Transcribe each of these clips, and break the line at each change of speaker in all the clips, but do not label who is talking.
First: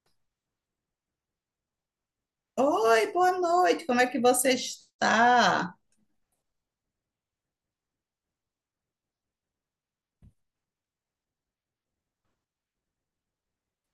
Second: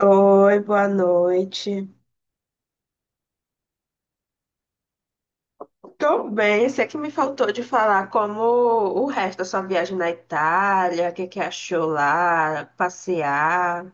Oi, boa noite.
Oi, boa noite, como é que você está?
Tô bem, sei que me faltou de falar como o resto da sua viagem na Itália, o que que achou lá, passear,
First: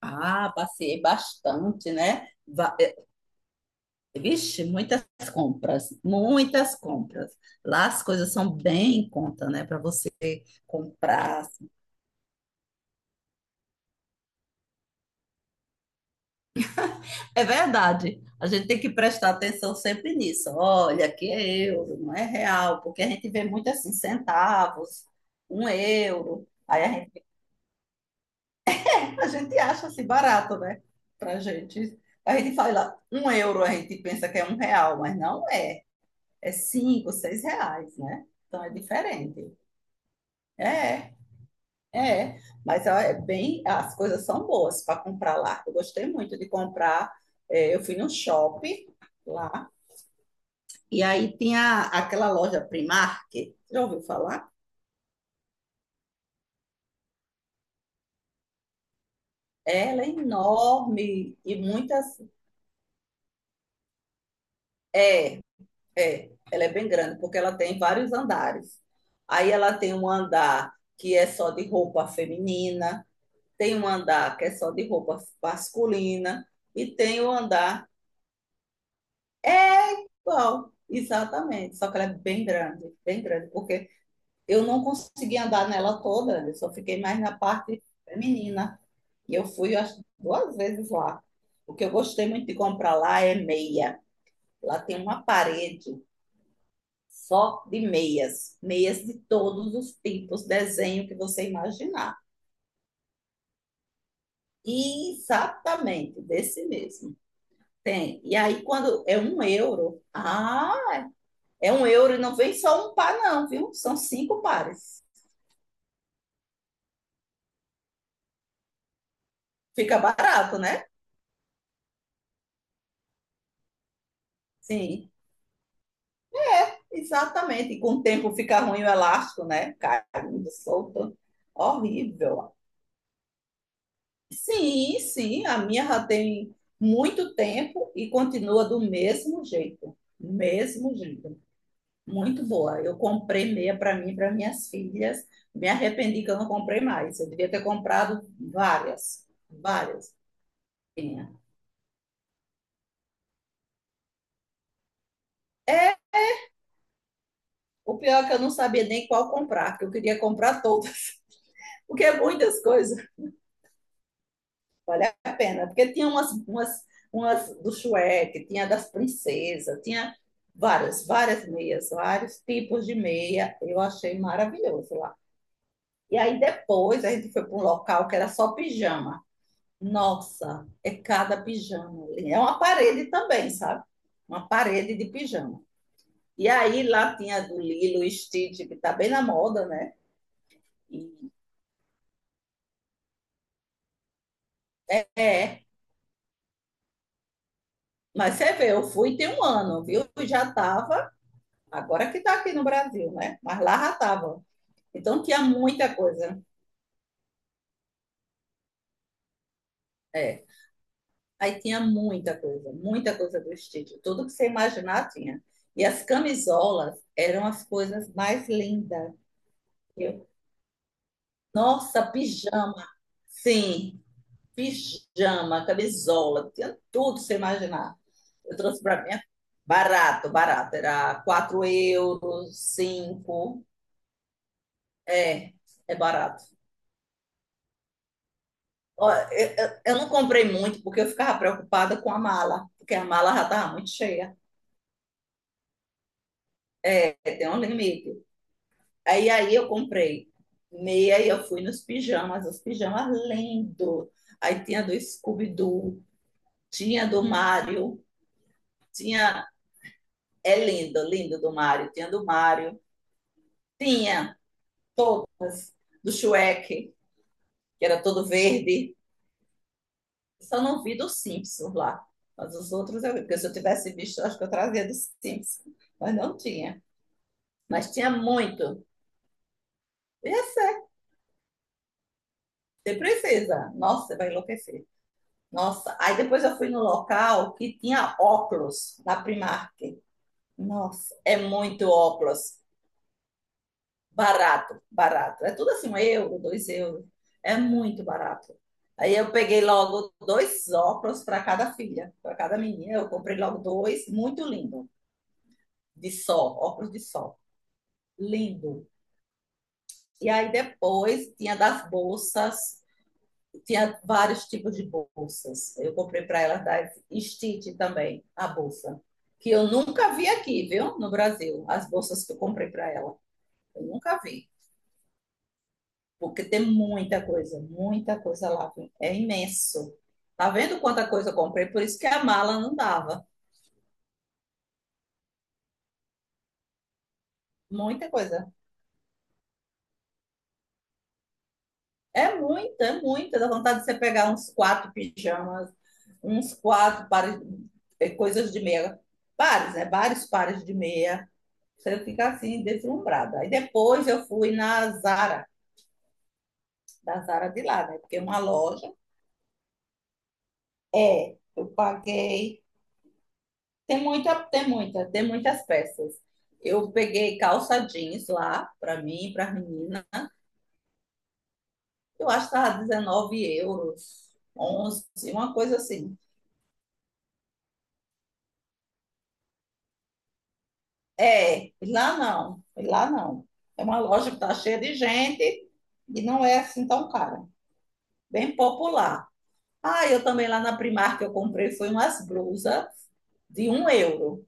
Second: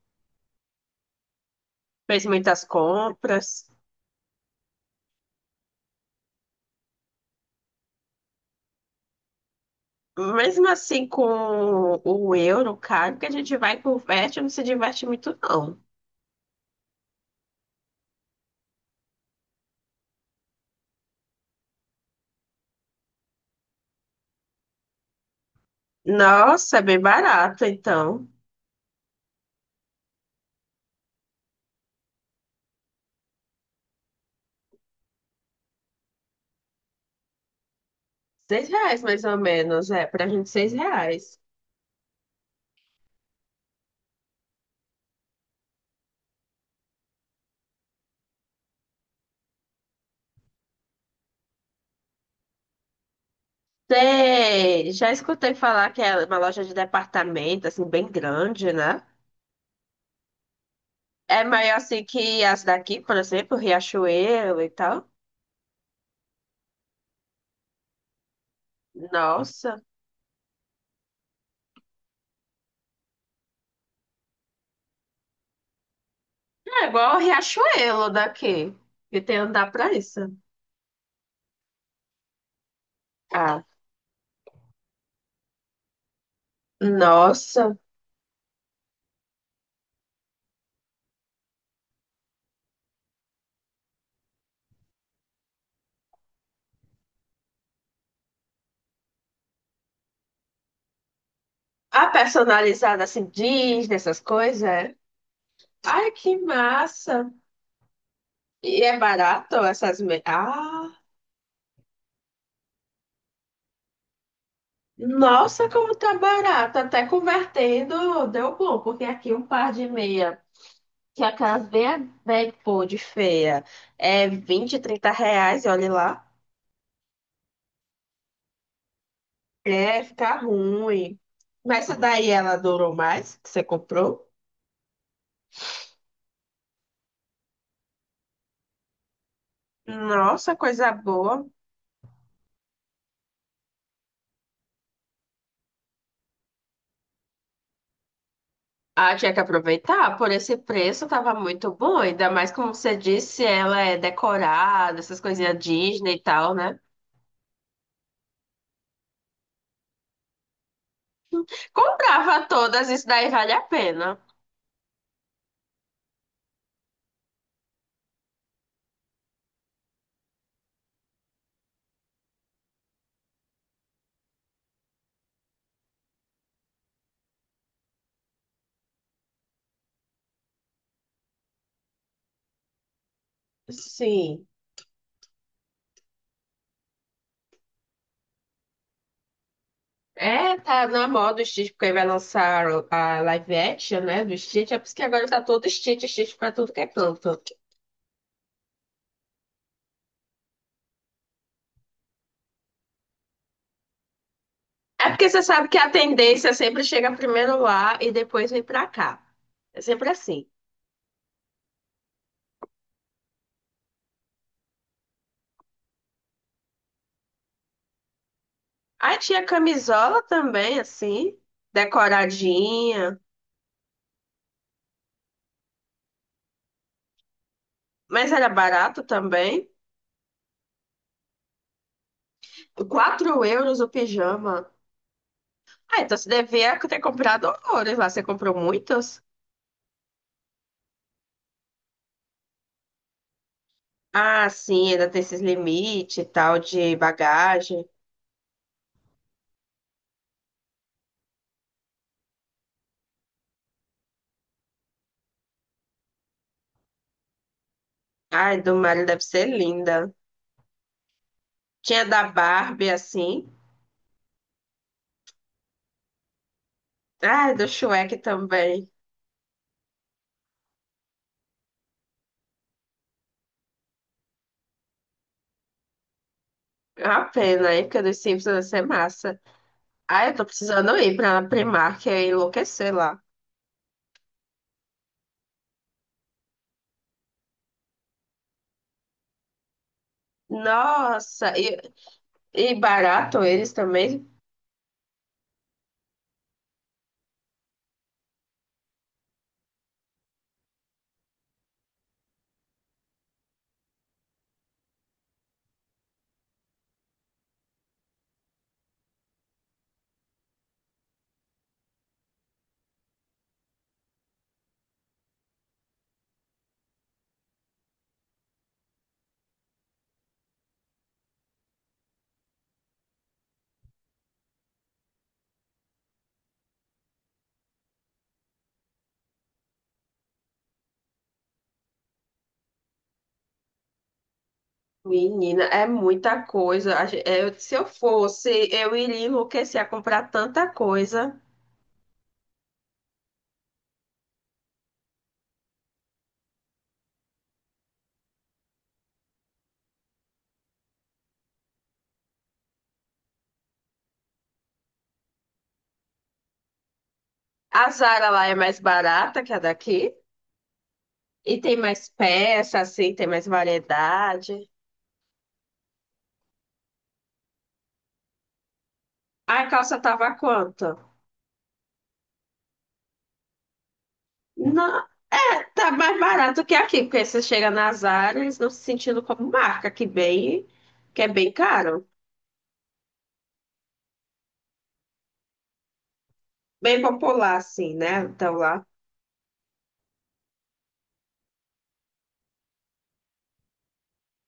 Ah, passei bastante,
fez
né?
muitas compras.
Vixe, muitas compras, muitas compras. Lá as coisas são bem em conta, né, para você
Mesmo assim,
comprar, assim.
com o euro caro, que a gente vai e converte, não se diverte muito, não.
É verdade, a gente tem que prestar atenção sempre nisso. Olha, aqui é euro, não é real, porque a gente vê muito assim, centavos, 1 euro.
Nossa, é
Aí a
bem
gente
barato, então.
A gente acha assim barato, né? Pra gente. A gente fala, 1 euro a gente pensa que é 1 real, mas não é. É 5, 6 reais, né? Então
Seis
é
reais, mais ou
diferente.
menos, é, pra gente seis
É,
reais.
é. Mas ó, é bem, as coisas são boas para comprar lá. Eu gostei muito de comprar. É, eu fui num shopping lá e aí tinha aquela loja Primark. Já ouviu falar?
Sei, já escutei falar que é uma loja de departamento, assim, bem grande, né?
Ela é enorme
É
e
maior assim
muitas.
que as daqui, por exemplo, Riachuelo e tal.
É, é, ela é bem grande, porque ela tem vários andares. Aí ela
Nossa,
tem um andar que é só de roupa feminina, tem um andar que é só de roupa masculina,
é
e
igual o
tem o um andar.
Riachuelo daqui, que tem andar pra
É
isso.
igual, exatamente, só que ela é bem grande,
Ah,
porque eu não consegui andar nela toda, eu só fiquei mais na
nossa.
parte feminina. E eu fui, eu acho, 2 vezes lá. O que eu gostei muito de comprar lá é meia. Lá tem uma parede só de meias de todos os tipos, desenho que você
A
imaginar.
personalizada assim, Disney, essas coisas. É?
E
Ai,
exatamente
que
desse mesmo.
massa.
Tem. E aí,
E é
quando é um
barato essas...
euro,
me- Ah,
é 1 euro e não vem só um par, não, viu? São 5 pares.
nossa, como tá barato. Até convertendo deu bom, porque aqui um par de
Fica
meia,
barato, né?
que é aquelas bem, bem pô, de feia, é 20, 30
Sim,
reais, olha lá.
exatamente. E com o tempo fica ruim o elástico, né?
É, fica
Caindo, solto.
ruim. Mas essa daí
Horrível.
ela durou mais, que você comprou?
Sim, sim, a minha já tem muito tempo e continua do mesmo jeito.
Nossa, coisa
Mesmo jeito.
boa.
Muito boa. Eu comprei meia para mim e para minhas filhas. Me arrependi que eu não comprei mais. Eu devia ter comprado
Ah,
várias,
tinha que
várias.
aproveitar. Por esse preço
Tinha.
tava muito bom. Ainda mais como você disse, ela é decorada, essas coisinhas
É,
Disney e tal, né?
o pior é que eu não sabia nem qual comprar, que eu queria comprar todas, porque é
Comprava
muitas
todas,
coisas,
isso daí vale a pena.
vale a pena. Porque tinha umas do Shrek, tinha das princesas, tinha várias, várias meias, vários tipos de meia. Eu achei maravilhoso lá. E aí depois a gente foi para um local que era só pijama. Nossa, é cada pijama. É uma parede também, sabe?
Sim.
Uma parede de pijama. E aí lá tinha do Lilo Stitch, que tá bem na moda, né?
É, tá na
E
moda o Stitch, porque aí vai lançar a live action, né, do Stitch. É por isso que agora tá
é.
todo Stitch, Stitch pra tudo que é canto.
Mas você vê, eu fui tem um ano, viu? Eu já tava, agora que tá aqui no Brasil, né? Mas lá já tava.
É
Então
porque
tinha
você sabe que a
muita coisa.
tendência sempre chega primeiro lá e depois vem pra cá. É sempre
É.
assim.
Aí tinha muita coisa do Stitch. Tudo que você imaginar tinha. E as camisolas eram as coisas mais lindas.
Aí tinha camisola
Eu,
também, assim,
Nossa, pijama.
decoradinha,
Sim, pijama, camisola, tinha tudo, você imaginar.
mas era
Eu trouxe
barato
para mim
também.
barato, barato. Era 4 euros,
4
5.
euros o pijama.
É, é
Ah, então você
barato.
devia ter comprado horrores lá. Você comprou
Ó,
muitos?
eu não comprei muito porque eu ficava preocupada com a mala, porque a mala já estava muito cheia.
Ah, sim, ainda tem esses limites e tal de
É, tem um
bagagem.
limite. Aí eu comprei meia e eu fui nos pijamas, os pijamas lindo. Aí tinha do Scooby-Doo, tinha do Mario,
Ai, do Mario deve
tinha
ser linda.
É linda, linda do Mário.
Tinha
Tinha
da
do Mário,
Barbie, assim.
tinha do Shrek,
Ai, do
que era
Shrek
todo
também.
verde. Só não vi do Simpsons lá. Mas os outros eu vi, porque se eu tivesse visto, acho que eu trazia do Simpsons. Mas não tinha.
É uma pena, hein?
Mas
Porque
tinha
dos Simpsons deve
muito.
ser massa. Ah,
E
eu
é
tô
sério,
precisando ir pra Primark e enlouquecer
você
lá.
precisa. Nossa, você vai enlouquecer. Nossa, aí depois eu fui no local que tinha óculos na Primark. Nossa, é
Nossa,
muito óculos.
e barato eles também.
Barato, barato. É tudo assim, 1 euro, 2 euros. É muito barato. Aí eu peguei logo dois óculos para cada filha, para cada menina. Eu comprei logo dois, muito lindo, de sol, óculos de sol. Lindo. E aí depois tinha das bolsas, tinha vários tipos de bolsas. Eu comprei para elas da Stitch também, a bolsa, que eu nunca vi aqui, viu, no Brasil, as bolsas que eu comprei para ela. Eu nunca vi, porque tem muita coisa lá, viu? É imenso. Tá vendo quanta coisa eu comprei? Por isso que a mala não dava.
Menina, é muita coisa. A gen- eu- se eu
Muita coisa.
fosse, eu iria enlouquecer a comprar tanta coisa.
É muita, é muita. Dá vontade de você pegar uns quatro pijamas, uns quatro pares, coisas de meia. Pares, né? Vários pares de meia. Você fica assim, deslumbrada. Aí depois eu fui na Zara, da Zara de lá,
A
né? Porque
Zara
uma
lá é mais
loja
barata que a daqui.
é,
E
eu
tem mais
paguei.
peça, assim, tem mais
Tem muita,
variedade.
tem muita, tem muitas peças. Eu peguei calça jeans lá, para mim, para a
A calça
menina.
tava quanto?
Eu acho que estava 19 euros,
Não,
onze, uma coisa
tá
assim.
mais barato que aqui, porque você chega na Zara, eles não se sentindo como marca, que bem, que é bem
É,
caro.
lá não, lá não. É uma loja que está cheia de gente e não é assim
Bem
tão cara.
popular, assim, né? Então
Bem
lá.
popular. Ah, eu também lá na Primark eu comprei foi umas blusas de 1 euro.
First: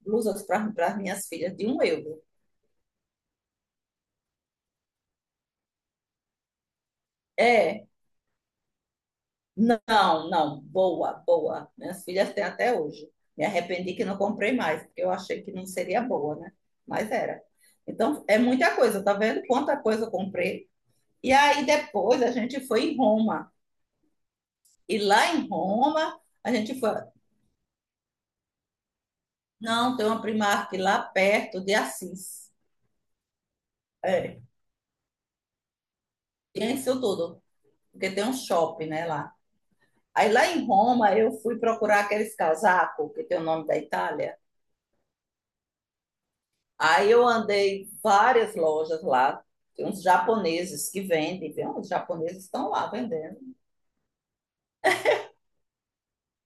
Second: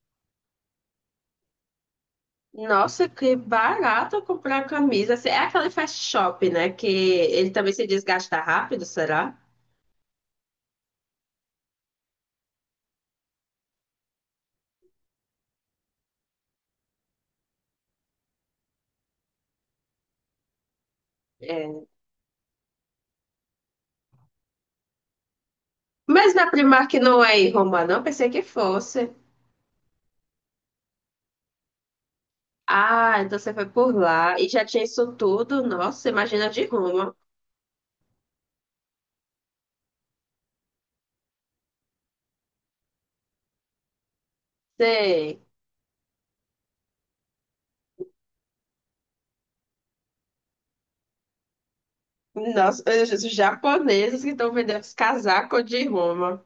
Blusas para as minhas filhas de 1 euro.
Nossa, que barato comprar camisa. Assim, é aquele fast shop, né? Que ele também se
É,
desgasta rápido, será?
não, não, boa, boa. Minhas filhas têm até hoje. Me arrependi que não comprei mais, porque eu achei que não seria boa, né? Mas era. Então, é muita coisa, tá vendo quanta coisa eu comprei? E aí
É.
depois a gente foi em Roma. E lá em Roma,
Mas na
a gente foi.
Primark não é em Roma, não. Pensei que fosse.
Não, tem uma Primark lá perto de Assis.
Ah, então você foi por lá
É,
e já tinha isso tudo. Nossa, imagina de
tem isso
Roma.
tudo, porque tem um shopping, né, lá. Aí lá em Roma eu fui procurar aqueles casacos que tem o nome da Itália.
Sei.
Aí eu andei várias lojas lá, tem uns japoneses que vendem, tem uns japoneses que estão
Nossa,
lá
os
vendendo,
japoneses que estão vendendo os casacos de Roma.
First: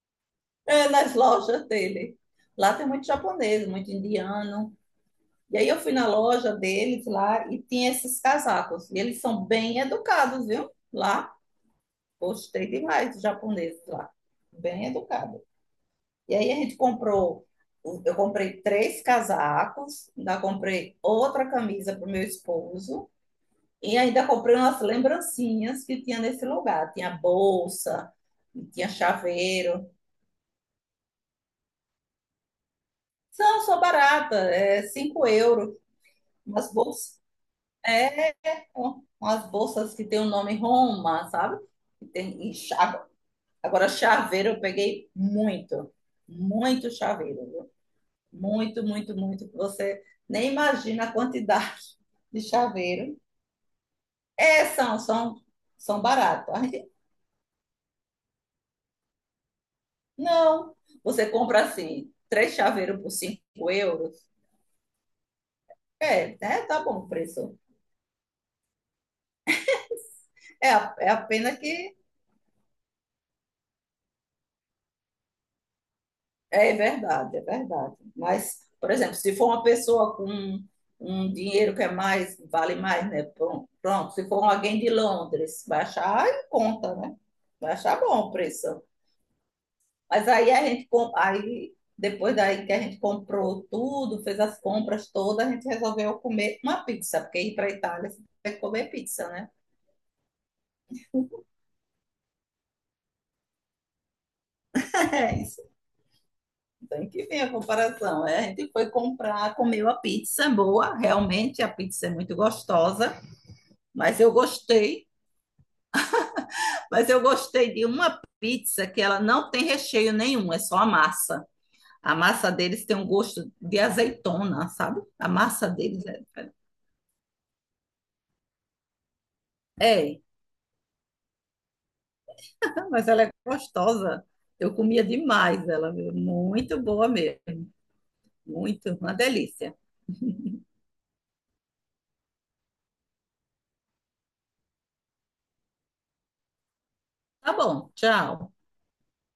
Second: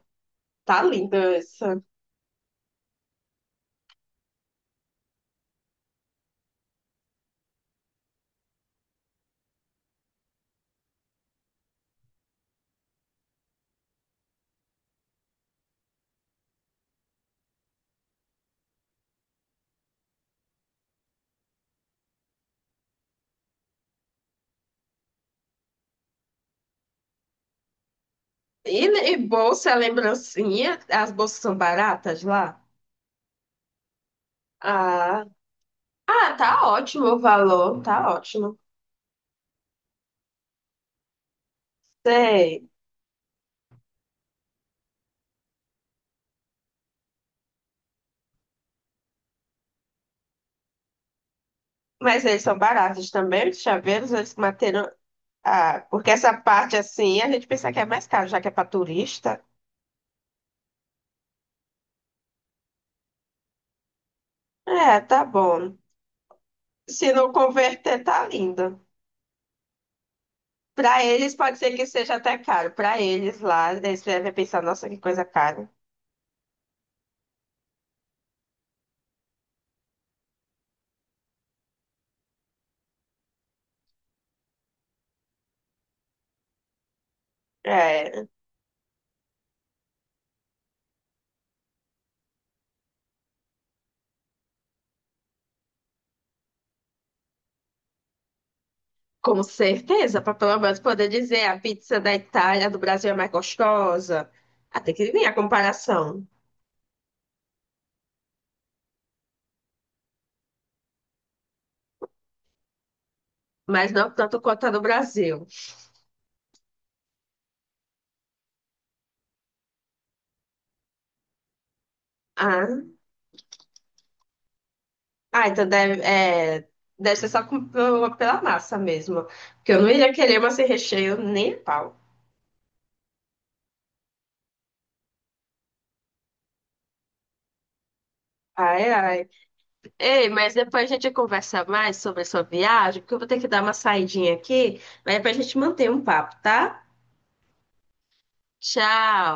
Tá
é, nas
lindo isso.
lojas dele. Lá tem muito japonês, muito indiano. E aí eu fui na loja deles lá e tinha esses casacos. E eles são bem educados, viu? Lá, gostei demais dos japoneses lá, bem educados. E aí a gente comprou, eu comprei três casacos, ainda comprei outra camisa para o meu esposo. E ainda comprei umas lembrancinhas que tinha nesse lugar. Tinha bolsa, tinha
E, e bolsa,
chaveiro.
lembrancinha. As bolsas são baratas lá?
São só barata, é
Ah.
5 euros.
Ah, tá
Umas
ótimo o
bolsas,
valor, tá
é,
ótimo.
umas bolsas que tem o nome Roma, sabe? E tem, e
Sei.
cha- agora, chaveiro eu peguei muito, muito chaveiro, viu? Muito, muito, muito. Que você nem imagina a quantidade
Mas
de
eles são baratos
chaveiro.
também, os chaveiros, eles
É,
bateram.
são,
Ah, porque essa
baratos.
parte assim, a gente pensa que é mais caro, já que é para turista.
Não, você compra assim, três chaveiros por 5 euros.
É, tá bom.
É, né? Tá bom o
Se não
preço.
converter, tá lindo.
É,
Para
é a
eles
pena
pode ser que
que
seja até caro. Para eles lá, eles devem pensar, nossa, que coisa cara.
é verdade, é verdade. Mas, por exemplo, se for uma pessoa com um dinheiro que é mais, vale mais, né? Pronto, pronto. Se for alguém de Londres, vai achar em conta, né? Vai achar bom
É,
o preço. Mas aí a gente, aí depois daí que a gente comprou tudo, fez as compras todas, a gente resolveu comer uma pizza, porque ir para a Itália você tem que comer pizza,
com
né?
certeza, para pelo menos poder dizer, a pizza da Itália, do Brasil é mais gostosa. Ah, tem que vir a
É isso.
comparação,
Tem que ver a comparação. É, a gente foi comprar, comeu a pizza boa, realmente a pizza é muito gostosa,
mas não
mas eu
tanto quanto a do
gostei,
Brasil.
mas eu gostei de uma pizza que ela não tem recheio nenhum, é só a massa. A massa
Ah,
deles tem um gosto de azeitona, sabe? A
ah, então
massa
deve,
deles é, é.
é, deve ser só com- pela massa mesmo. Porque eu não iria
É,
querer uma sem recheio nem a pau.
então, mas ela é gostosa. Eu comia demais ela, viu? Muito boa mesmo,
Ai,
muito, uma
ai.
delícia.
Ei, mas depois a gente conversa mais sobre a sua viagem, porque eu vou ter que dar uma saidinha aqui, mas depois a gente mantém um papo, tá?
Tá bom, tchau.
Tchau!